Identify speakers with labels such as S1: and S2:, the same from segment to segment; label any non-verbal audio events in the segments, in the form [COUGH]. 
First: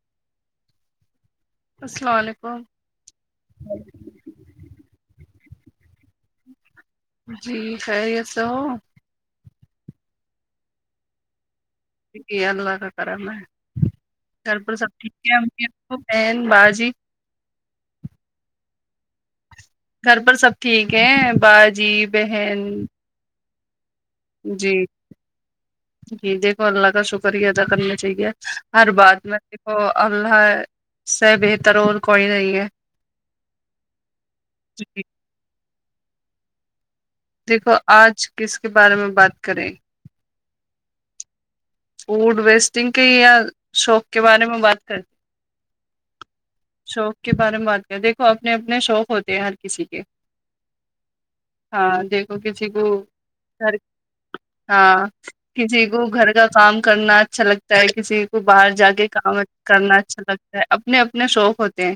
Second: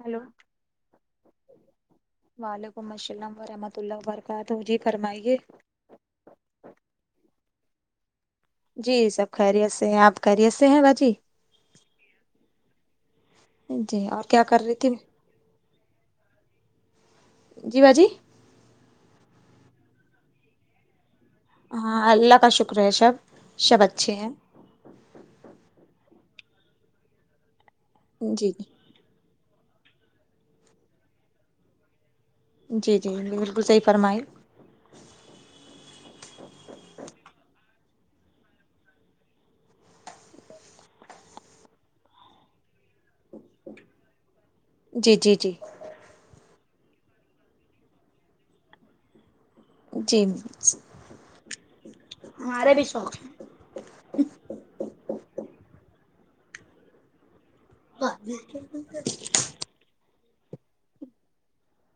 S1: Hello
S2: السلام علیکم
S1: وعلیکم السلام ورحمۃ اللہ وبرک ہاں تو جی فرمائیے
S2: جی خیریت ہو
S1: جی سب خیریت سے ہیں آپ خیریت سے ہیں باجی
S2: ج اللہ کا کرم ہے
S1: جی اور کیا
S2: گھر
S1: کر رہی
S2: پر
S1: تھی
S2: سب ٹھیک امی ابو بہن باجی
S1: جی با جی
S2: گھر پر سب ٹھیک ہے باجی بہن
S1: شب اچھے ہیں
S2: جی جی دیکھو اللہ کا شکریہ ادا کرنے جی ہر بات میں دیکھو اللہ سے بہتر اور کوئی نہیں ہے
S1: جی جی بالکل صحیح فرمائی
S2: جی دیکھو آج کس کے بارے میں بات کریں فوڈ ویسٹنگ کے یا شوق کے بارے میں بات کریں
S1: جی جی جی
S2: شوق کے بارے میں بات کریں دیکھو اپنے اپنے شوق ہوتے ہیں ہ
S1: جی
S2: ہاں دیکھو کسی
S1: ہمارے
S2: کو گھر ہاں کسی کو گھر کا کام کرنا اچھا لگتا ہے کسی کو باہر جا کے کام کرنا اچھا لگتا ہے اپنے اپنے شوق ہوتے ہیں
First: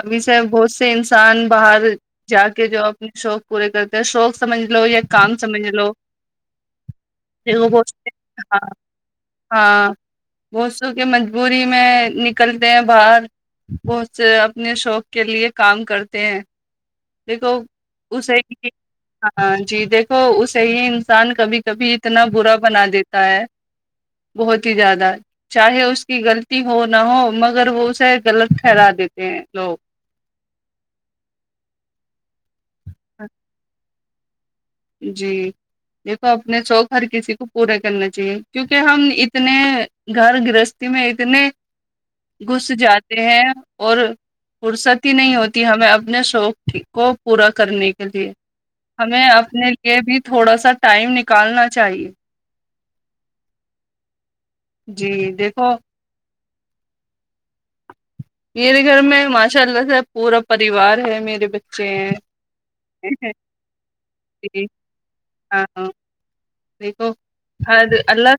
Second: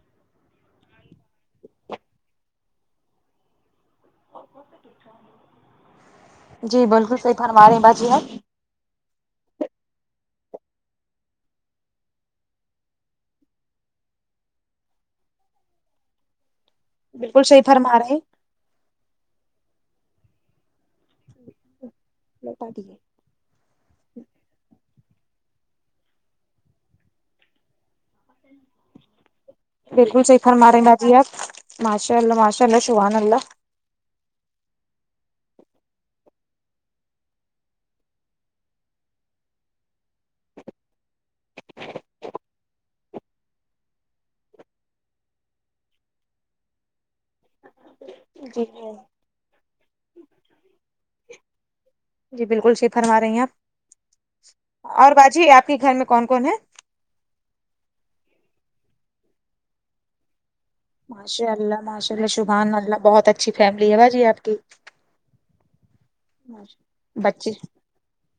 S2: ابھی سے بہت سے انسان باہر جا کے جو اب اپنے شوق پورے کرتے ہیں شوق سمجھ لو یا کام سمجھ لو
S1: جی بالکل صحیح فرمایا
S2: دیکھو
S1: رہے ہیں
S2: بہت
S1: با جی
S2: سے
S1: آپ
S2: ہاں ہاں بسوں کی مجبوری میں نکلتے ہیں باہر کچھ اپنے شوق کے لیے کام کرتے ہیں
S1: بالکل
S2: دیکھو
S1: صحیح فرما رہے
S2: اسے
S1: ہیں،
S2: ہاں جی دیکھو اسے ہی انسان کبھی کبھی اتنا برا بنا دیتا تا ہے بہت ہی زیادہ چاہے اس کی غلطی ہو نہ ہو مگر وہ اسے غلط ٹھہرا دیتے ہیں لوگ
S1: بالکل صحیح فاما رہے باجی آپ ماشاء اللہ ماشاء اللہ شبان اللہ
S2: جی دیکھو اپنے شوق ہر کسی کو پورا کرنا چاہیے کیونکہ ہم اتنے گھر گرستی میں اتنے گھس جاتے ہیں اور فرصت ہی نہیں ہوتی ہمیں اپنے شوق کو پورا کرنے کے لیے
S1: جی
S2: ہمیں اپنے لیے بھی تھوڑا سا ٹائم نکالنا چاہیے
S1: جی بالکل صحیح فرما رہے ہیں آپ
S2: جی
S1: اور باجی آپ
S2: دیکھو
S1: کے گھر میں کون کون ہے
S2: میرے گھر میں ماشاء اللہ سےب پورا پاریوار ہے میرے
S1: ماشاء اللہ
S2: بچے ہیں
S1: ماشاء اللہ شبحان اللہ بہت اچھی فیملی ہے باجی آپ کی
S2: ج ہاں ہاں دیکھو
S1: بچے
S2: اللہ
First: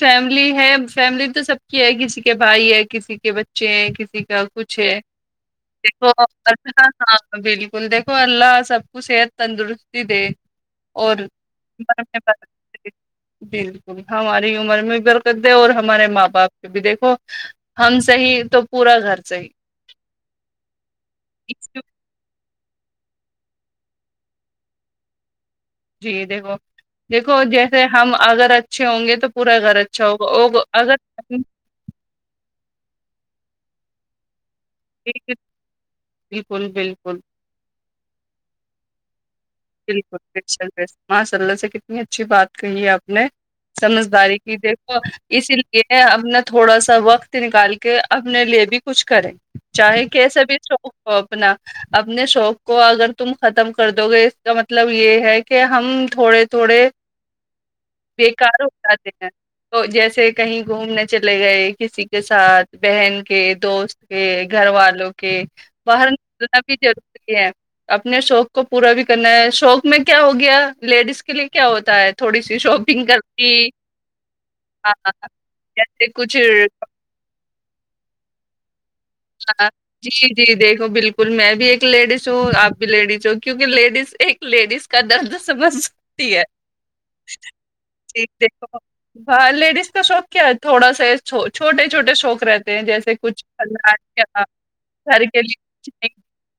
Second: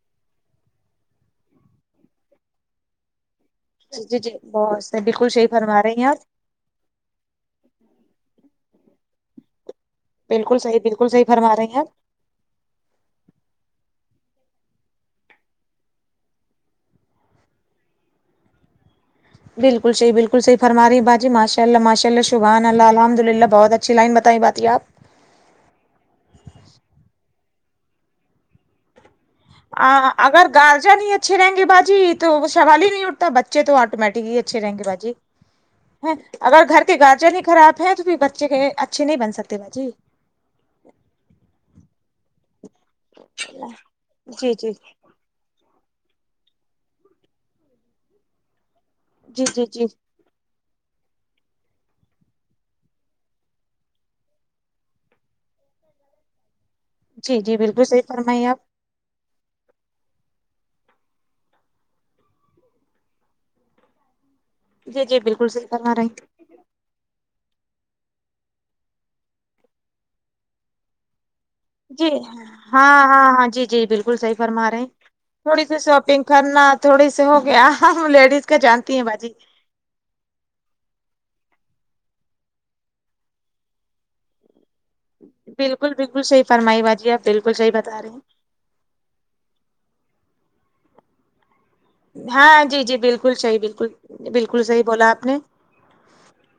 S2: فیملی ہے فیملی تو سب کی ہے کسی کے بھائی ہے کسی کے بچے بچ
S1: جی جی
S2: کسی
S1: جی
S2: کا کچھ
S1: بہت
S2: ہے
S1: سے بالکل صحیح فرما رہی ہیں
S2: دیکھو
S1: آپ
S2: ہاں ہاں بالکل دیکھو اللہ سب کو صحت تندرست دے
S1: بالکل صحیح بالکل
S2: اور
S1: صحیح فرما رہی ہیں آپ
S2: برکت بالکل ہماری عمر میں بھی برکت ہے اور ہمارے ماں باپ کو بھی دیکھو ہم صحیح تو پورا گھر صحیح
S1: بالکل صحیح بالکل صحیح فرما رہی باجی ماشااللہ
S2: اس-
S1: ماشاللہ شبان اللہ الحمد للہ بہت اچھی لائن بتائی باجی آپ
S2: جی دیکھو دیکھو جیسے ہم اگر اچھے ہوں گے تو پورا گھر اچھا ہوگا
S1: اگر
S2: اور اگر
S1: گارجن ہی اچھے رہیں گے باجی تو وہ سوال ہی نہیں اٹھتا بچے تو آٹومیٹکلی اچھے ہی رہیں گے باجی جی اگر
S2: بالکل
S1: گھر کے
S2: بالکل
S1: گارجن ہی خراب ہے تو بچے اچھے نہیں بن سکتے باجی
S2: ماشا اللہ سے کتنی اچھی بات کہی ہے آپ نے سمجھداری
S1: جی
S2: کی
S1: جی
S2: دیکھو اسی لیے اپنا تھوڑا سا وقت نکال کے اپنے لیے بھی کچھ کریں
S1: جی جی جی
S2: چاہے کیسے بھی شوق ہو اپنا اپنے شوق کو اگر تم ختم کر دو گے تو مطلب یہ ہے کہ ہم تھوڑے تھوڑے
S1: جی جی بالکل صحیح فرمائیے آپ
S2: سچے ہیں جیسے کہیں گھومنے چلے گئے کسی کے ساتھ بہن کے دوست کے گھر
S1: جی
S2: والوں
S1: جی
S2: کے
S1: بالکل صحیح فرما رہی
S2: باہر نا بھی ضروری ہے اپنے شوق کو پورا بھی کرنا ہے شوق میں کیا ہو گیا لیڈیز کے لیے کیا ہوتا
S1: جی
S2: ہے تھوڑی سی شاپنگ
S1: ہاں ہاں ہاں جی
S2: کرنی
S1: جی بالکل صحیح فرما رہے ہیں
S2: ہاں
S1: تھوڑی سی
S2: جیسے
S1: شاپنگ
S2: کچھ
S1: کرنا تھوڑی س ہو گیا ہم لیڈیز کیا جانتی ہیں باجی
S2: جی جی دیکھو بالکل میں بھی ایک لیڈیز ہوں آپ بھی لیڈیز ہوں کیونکہ لیڈیز ایک لیڈیز کا درد سمجھ
S1: بالکل بالکل
S2: سکتی ہے
S1: صحیح فرمائی باجی آپ بالکل صحیح بتا رہے
S2: ج
S1: ہیں
S2: دیکھو ہاں لیڈیز کا شوق کیا ہے تھوڑا سا چھوٹے چھوٹے شوق
S1: ہاں
S2: رہتے ہیں
S1: جی جی
S2: جیسے
S1: بالکل
S2: کچھ
S1: صحیح بالکل بالکل صحیح بولا
S2: گھر
S1: آپ نے
S2: کے لیےچ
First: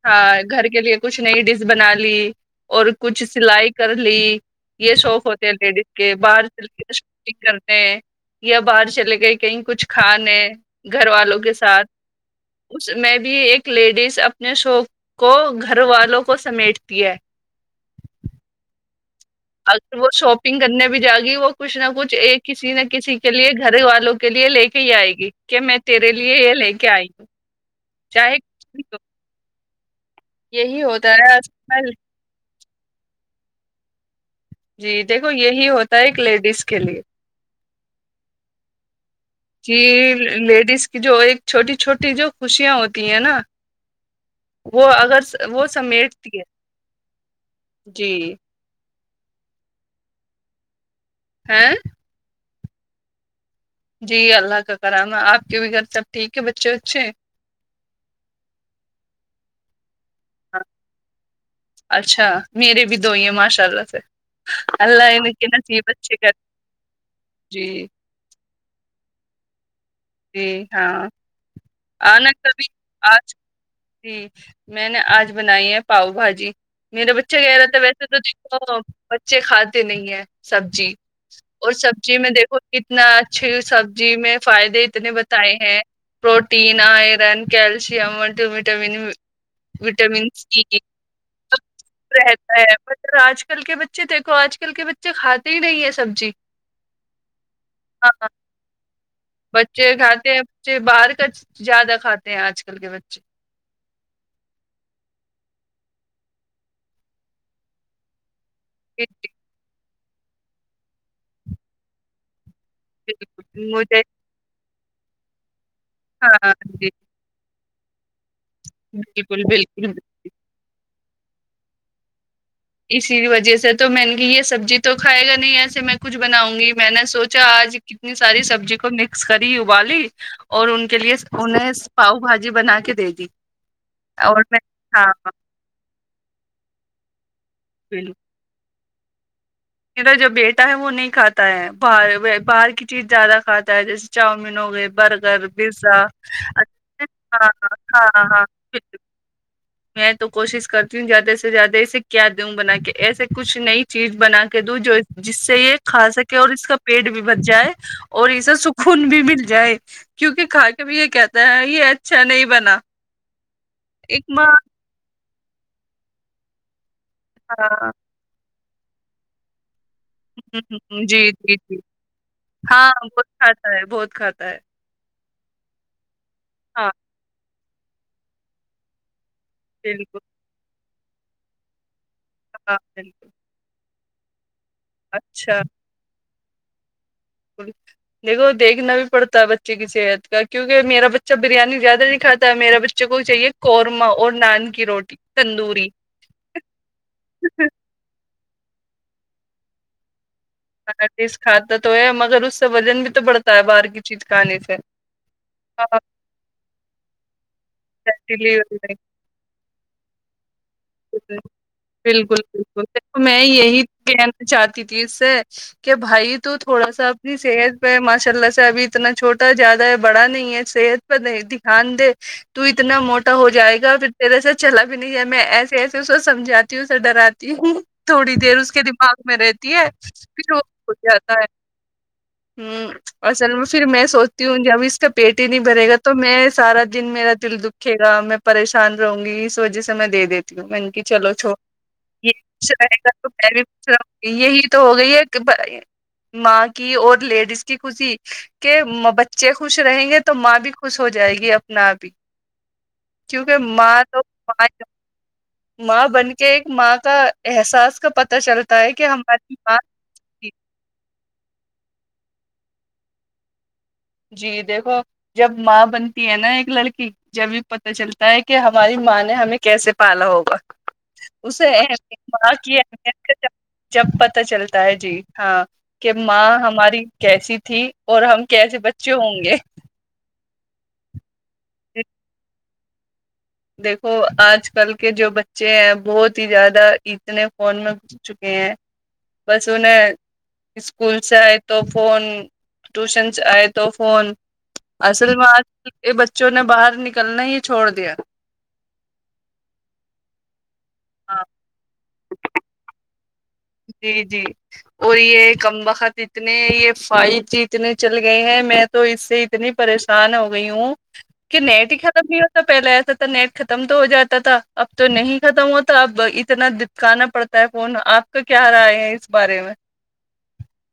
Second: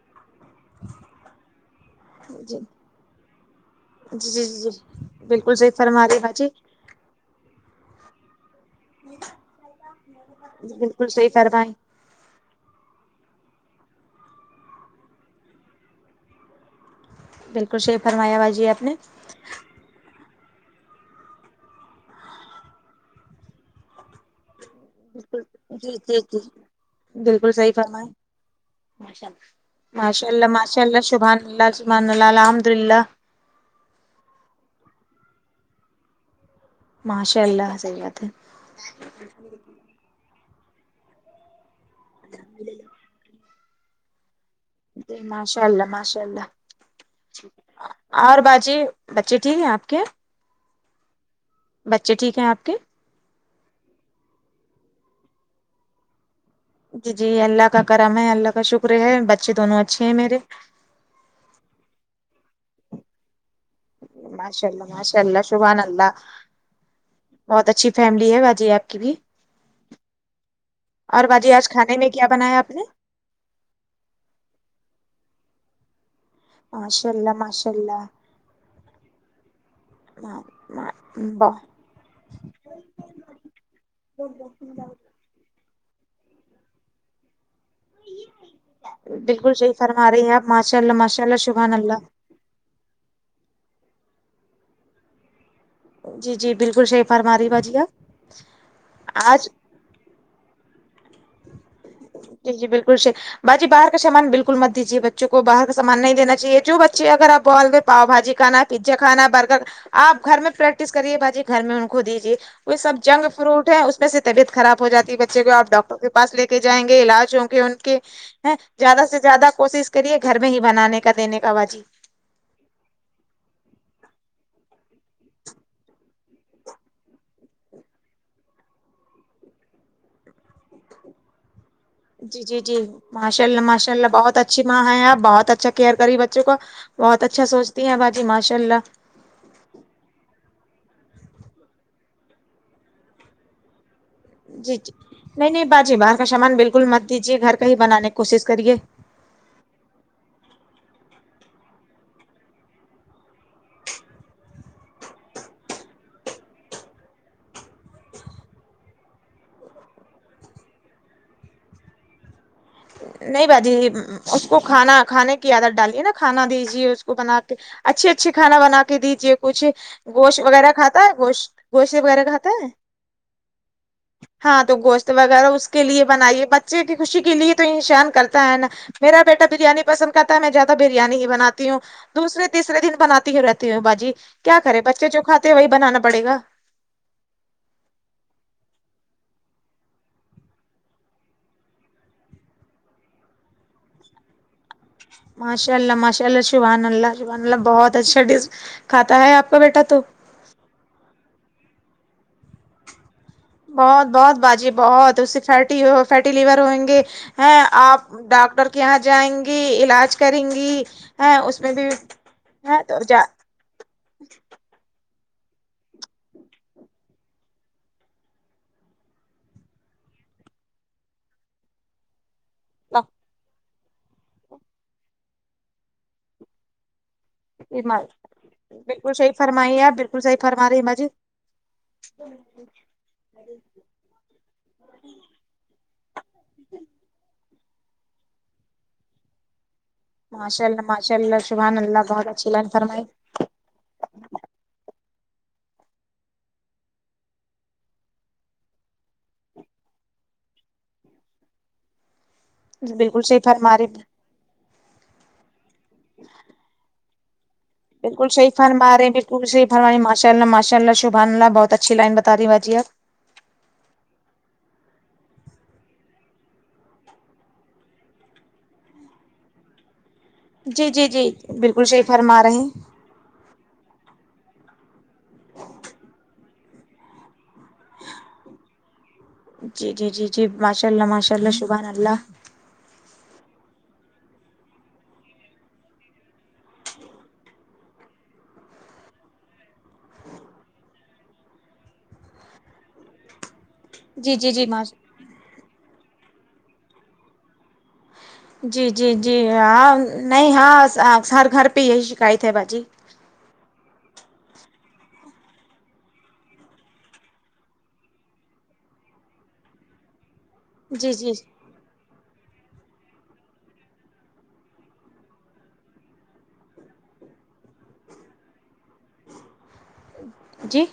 S2: ہاں گھر کے لیے کچھ نئی ڈش بنا لی
S1: جی
S2: اور کچھ سلائی کر لی
S1: جی جی جی
S2: یہ شوق ہوتے ہیں
S1: بالکل صحیح
S2: لیڈیز
S1: فرما
S2: کے
S1: رہی باجی
S2: باہر چ کے یہی کرتے ہے یا باہر چلے گئے کہیں کچھ کھانے گھر
S1: بالکل صحیح
S2: والوں کے
S1: فرمائی
S2: ساتھ اس میں بھی ایک لیڈیز اپنے شوق کو گھر والوں کو سمیٹتی ہے
S1: بالکل صحیح فرمایا باجی آپ نے
S2: اگر وہ شاپنگ کرنے بھی جائے گی وہ کچھ نہ کچھ ایک کسی نہ کسی کے لیے گھر والوں کے لیے لے کہی آئے گی
S1: بالکل
S2: کہ میں
S1: جی
S2: تیرے
S1: جی
S2: لیے
S1: جی
S2: یہ لے کے آئی ہوں
S1: بالکل صحیح فرمایا ہے
S2: چائے کتنی کپ
S1: ماشاء اللہ ماشاء اللہ
S2: ہے
S1: سبحان
S2: آج
S1: اللہ
S2: کل
S1: سبحان اللہ الحمد للہ
S2: جی دیکھو یہی ہوتا ہے ایک لیڈیز کے لیے
S1: ماشاء الله صحیح بات ہے
S2: جی لیڈیز کی جو ایک چھوٹی چھوٹی جو خوشیاں ہوتی ہیں نا وہ
S1: جی
S2: اگر
S1: ماشاء
S2: وہ
S1: اللہ ماشاء
S2: سمیٹتی
S1: اللہ
S2: ہے جی
S1: اور باجی بچے ٹھیک ہیں آپ کے
S2: ہاں
S1: بچے ٹھیک ہیں آپ کے
S2: جی اللہ کا کرم ہے آپ کے بھی گھر سب ٹھیک ہے بچے وچے
S1: جی جی اللہ کا کرم ہے اللہ کا شکر ہے بچے دونوں اچھے ہیں میرے
S2: اچھا میرے بھی دو ہی ہیں ماشاء اللہ
S1: ماشاء
S2: اللہ
S1: ماشاء
S2: ان کے
S1: سبحان
S2: نصیب اچھے
S1: اللہ
S2: کر یں
S1: بہت
S2: جی
S1: اچھی فیملی ہے باجی آپ کی بھی
S2: جی ہاں
S1: اور باجی آج کھانے میں کیا
S2: آنا
S1: بنایا
S2: کبھی
S1: آپ نے
S2: آج جی میں نے آج بنائی ہے پاؤ بھاجی
S1: ماشاء
S2: میرا
S1: اللہ
S2: بچہ کہہ رہا
S1: ماشاء
S2: تھا
S1: اللہ
S2: ویسے تو دیکھو بچے کھاتے نہیں ہے
S1: ما-
S2: سبزی
S1: ما-
S2: اور
S1: بہ-
S2: سبزی میں دیکھو کتنا اچھے سبزی میں فائدے اتنے بتائے ہیں پروٹین آئرن کیلشیم ملٹی وٹا ٹامن
S1: بالکل صحیح فرما
S2: وٹامن
S1: رہی ہیں آپ
S2: سی
S1: ماشاء
S2: بھی
S1: اللہ ماشاء اللہ سبحان اللہ
S2: رہتا ہے آج کل کے بچے دیکھو آج کل کے بچے کھاتے ہی نہیں ہے سبزی
S1: جی جی بالکل صحیح فرما رہی باجی
S2: ہاں
S1: آج
S2: بچے کھاتے ہیں بچے باہر کا زیادہ کھاتے ہیں
S1: جی
S2: آج
S1: جی
S2: کل کے
S1: بالکل صحیح
S2: بچے
S1: باجی باہر کا سامان بالکل مت دیجیے بچوں کو باہر کا سامان نہیں دینا چاہیے جو بچے اگر آپ بال پاؤ بھای کھانا پیزا
S2: جی،
S1: کھانا
S2: جی،
S1: برگر آپ گھر میں پریکٹس کریے باجی گھر میں ان کو دیجیے وہ سب جنک فروٹ
S2: بالکل
S1: ہے اس
S2: مجھے
S1: میں سے طبعت خراب ہوجاتی ہے بچے کو آپ ڈاکٹر کے پاس لے
S2: ہاں
S1: کے
S2: جی
S1: جائیں گے علاج ہو کے ان کے زیادہ سے
S2: بالکل
S1: زیادہ کوشش
S2: بالکل
S1: کریے گھر میں ہی بنانے کا دینے کا باجی
S2: اسی وجہ سے تو میں نے کہ یہ سبزی تو کھائے گا نہیں ایسے میں کچھ بناؤں گی میں نے سوچا آج اتنی ساری سبزی کو مکس کری ابالی اور ان کے لیے انہیں پاؤ
S1: جی
S2: بھاجی
S1: جی جی
S2: بنا کے دے دی
S1: ماشاءاللہ ماشاء اللہ بہت
S2: اور میں
S1: اچھی ماں ہے
S2: ہاں
S1: آپ بہت اچھا کیئر کری بچوں کو بہت اچھا سوچتی ہیں
S2: بالکل
S1: باجی ماشاء اللہ
S2: میرا جو بیٹا ہے وہ نہیں کھاتا ہے باہر باہر کی چیز زیادہ کھاتا ہے جیسے چاؤمین ہو
S1: جی
S2: گئے
S1: جی
S2: برگر
S1: نہیں نہیں
S2: پیزا
S1: باجی باہر کا سامان
S2: اچ
S1: بالکل مت دیجیے
S2: ہاں
S1: گھر کا ہی بنانے کی
S2: ہاں
S1: کوشش
S2: ہاں
S1: کریے
S2: میں تو کوشش کرتی ہوں زیادہ سے زیادہ اسے کیا دوں بنا کے ایسے کچھ نئی چیز بنا کے دوں جو جس سے یہ کھا سکے اور اس کا پیٹ بھی بچ جائے اور اسے سکون بھی مل جائے کیونکہ کھا کے بھی یہ کہتا ہے یہ اچھا نہیں بنا
S1: نہیں باجی
S2: ایک ماں
S1: اس کو کھانا کھانے کی عادت ڈالیے نا کھانا دیجیے اس کو بنا کے
S2: ہاں
S1: اچھے اچھے کھانا بنا کے دیجے کچھ گوشت وغیرہ
S2: ہوں، ہوں،
S1: کھاتا ہے
S2: جی
S1: گوشت
S2: جی جی
S1: گوشت وغیرہ کھاتا ہے
S2: ہاں بہت کھاتا ہے بہت کھاتا ہے
S1: ہاں تو گوشت وغیرہ اس کے لیے بنائیے بچے
S2: ہاں
S1: کی خوشی کے لیے تو انسان کرتا ہے نا میرا بیٹا بریانی پسند
S2: بالکل
S1: کرتا ہے میں زیادہ بریانی ہی بناتی ہوں دوسرے
S2: ہاں
S1: تیسرے دن
S2: بالکل
S1: بناتی ہی رہتی تی ہوں باجی کیا کرے بچے جو کھاتے ہے
S2: اچھا
S1: وہی بنانا پڑےگا
S2: بالکل دیکھو دیکھنا بھی پڑتا ہے بچے کی صحت کا کیونکہ میرا بچہ بریانی زیادہ نہیں کھاتا ہے میرے بچے کو چاہیے قورما اور نان کی روٹی
S1: ماشاء
S2: تندوری
S1: اللہ ماشاء اللہ شبحان اللہ شبحان اللہ بہت اچھا ڈیش کھاتا ہے آپ کا بیٹا تو
S2: ہا چیز کھاتا تو ہے مگر اس سے وزن بھی تو بڑھتا ہے باہر کی
S1: بہت
S2: چیز
S1: بہت
S2: کھانے
S1: باجی
S2: سے
S1: بہت اس سے فیٹی
S2: ہاں
S1: فیٹی لیور ہوئیں گے ہیں آپ
S2: بالکل
S1: ڈاکٹر کے یہاں جائیں گی علاج کریں گی ہیں اس میں بھی
S2: بالکل بالکل
S1: ہے تو جا
S2: دیکھوں میں یہی کہنا چاہتی تھی اس سے کہ بھائی تو تھوڑا سا اپنی صحت پہ ماشاء اللہ سے ابھی تو اتنا چھوٹا زیادہ ہے بڑا نہیں ہے صحت پر دیھان د تو اتنا موٹا ہو جائے گا پھر تیرے سے چلا بھی نہیں جائےگا میں ایسے ایسے اس کو سمجاتی ہوں اسے ڈرات ہ تھوڑی دیر اس کے
S1: بالکل
S2: دماغ
S1: صحیح
S2: میں رہتی
S1: فرمائی
S2: ہے پھر وہ بھول جاتا ہے
S1: اچھا
S2: ہوں اصل میں پھر میں سوچتی ہوں کہ اب اس کا پیٹ ہی نہیں بھرے گا تو میں سارا دن میرا دل د دیکھے گا میں پریشان رہوں گی اس وجہ سے میں دیکھ
S1: ماشاء اللہ
S2: من کی
S1: ماشاء
S2: چلو
S1: اللہ
S2: چو
S1: شبحان اللہ بہت اچھی لائن
S2: یہ رہے
S1: فرمائی
S2: گا تو میں بھی پوچھ رہا یہی تو ہو گئی ہے کہ ماں کی اور لیڈیز کی خوشی کہ بچے خوش رہیں گے تو ماں بھی خوش ہو جائے گی اپنا آپ ہی
S1: بالکل صحیح
S2: کیونکہ
S1: فرما رہی
S2: ماں تو ماں بن کے ایک ماں کا احساس کا
S1: بالکل
S2: پتہ
S1: صحیح
S2: چلتا ہے کہ
S1: فرمارے بالکل
S2: ہماری
S1: صحیح
S2: ماں
S1: فرما رہے ہیں ماشاءاللہ ماشاءاللہ شبحان اللہ بہت ہی اچھی لائن بتا رہی باجی آپ
S2: جی دیکھو جب ماں بنتی ہے نا ایک لڑکی جبھی پتہ چلتا ہے کہ ہماری ماں نے ہمیں کیسے پالا ہوگا
S1: جی جی جی
S2: اسے
S1: بالکل صحیح
S2: امیت
S1: فرما
S2: ماں
S1: رہے ہیں
S2: کی امیت جب پتہ چلتا ہے جی ہاں کہ ماں ہماری کیسی تھی اور ہم کیسے بچے ہوں گے
S1: جی جی جی جی ماشاء اللہ ماشاء اللہ شبحان اللہ
S2: دیکھو آج کل کے جو بچے ہیں بہت ہی زیادہ اتنے فون میں چکے ہیں بس انہیں اسکول سے آئے تو فون ٹوشن سے آئے تو تو فون
S1: جی جی جی ماش
S2: اصل میں آج کل کے بچوں نے باہر نکلنا ہی چھوڑ دیا
S1: جی جی جی ہاں نہیں ہاں ہر گھر پہ یہی شکایت ہے باجی
S2: جی جی اور یہ کم وخت اتنے یہ فائٹ جی اتنے چل گئے ہیں میں تو اس سے اتنی پریشان ہو گئی ہوں
S1: جی جی
S2: کہ نیٹ ہی ختم نہیں ہوتا پہلے ایسا تھا نیٹ ختم تو ہو جاتا تھا اب تو نہیں ختم ہوتا اب اتنا کہانا پڑتا ہے فون آپ کا کیا رائے ہے اس بارے میں
S1: جی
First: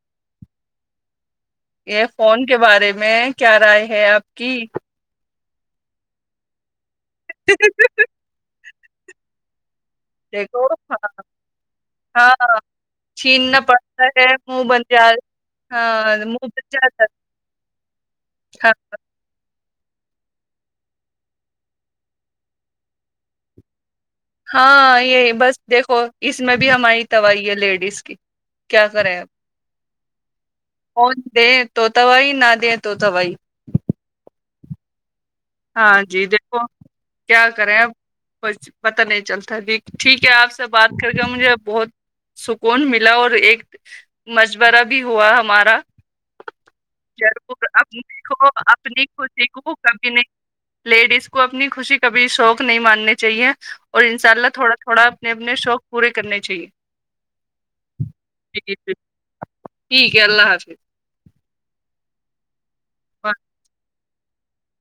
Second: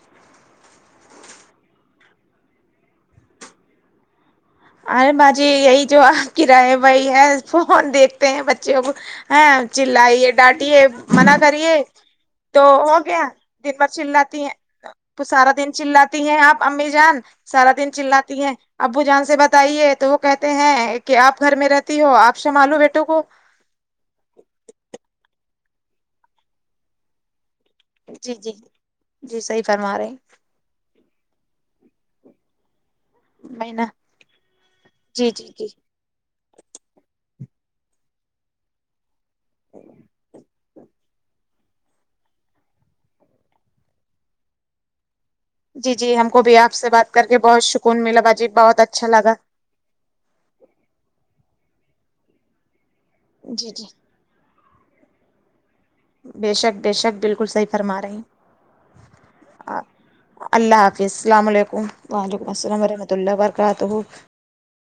S2: یہ فون کے بارے میں کیا رائے ہے آپ کی
S1: ارے باجی یہی جو آپ کی راے ہے وہی ہے فون دیکھتے ہیں بچے اب ہیں چلائیے
S2: دیکھو
S1: ڈانٹیے منع کریے
S2: ہاں
S1: تو ہو گیا
S2: چھیننا
S1: دن بھر
S2: پڑتا ہے
S1: چلاتی ہیں
S2: منہ بن جا
S1: تو سارا دن
S2: ہاں
S1: چلاتی ہیں
S2: منہ بن
S1: آپ امی
S2: جاتا ہے۔
S1: جان سارا دن چلاتی ہے
S2: ہاں
S1: ابو جان سے بات تائیے تو وہ کہتے ہیں کہ آپ گھر میں رہتی ہو آپ سنبھالو بیٹوں کو
S2: ہاں یہی بس دیکھو اس میں بھی ہماری تواہ ہے لیٹ کس کی
S1: جی جی
S2: کیا کرے آپ
S1: جی صحیح فرما رہے ہیں
S2: فون دے توتبائی نہ دیں توتبائی
S1: میں نہ جی جی جی
S2: ہاں جی دیکھو کیا کریں اب کچھ پتا نہیں چلتا ہے د ٹھیک ہے آپ بات کر کے مجھے بہت سکون ملا اور ایک مج برا بھی ہوا ہمارا
S1: جی جی ہم کو بھی آپ سے بات کر کے
S2: اپ
S1: بہت سکون ملا
S2: کو
S1: باجی
S2: [INAUDIBLE]
S1: بہت
S2: اپنی
S1: اچھا لگا
S2: خوشی کو کبھی نہیں لیڈیز کو اپنی خوشی کبھی شوق نہیں ماننی چاہیے
S1: جی جی
S2: اور [UNINTELLIGIBLE] کرلو تھوڑا تھوڑا اپنے اپنے شوق پورے کرنے
S1: بے شک بے شک بالکل صحیح فرما رہے ہیں
S2: جی [UNINTELLIGIBLE] ٹھیک ہے اللہ حافظ
S1: جی السلام علیکم وعلیکم السلام ورحمۃ اللہ وبرکاتہ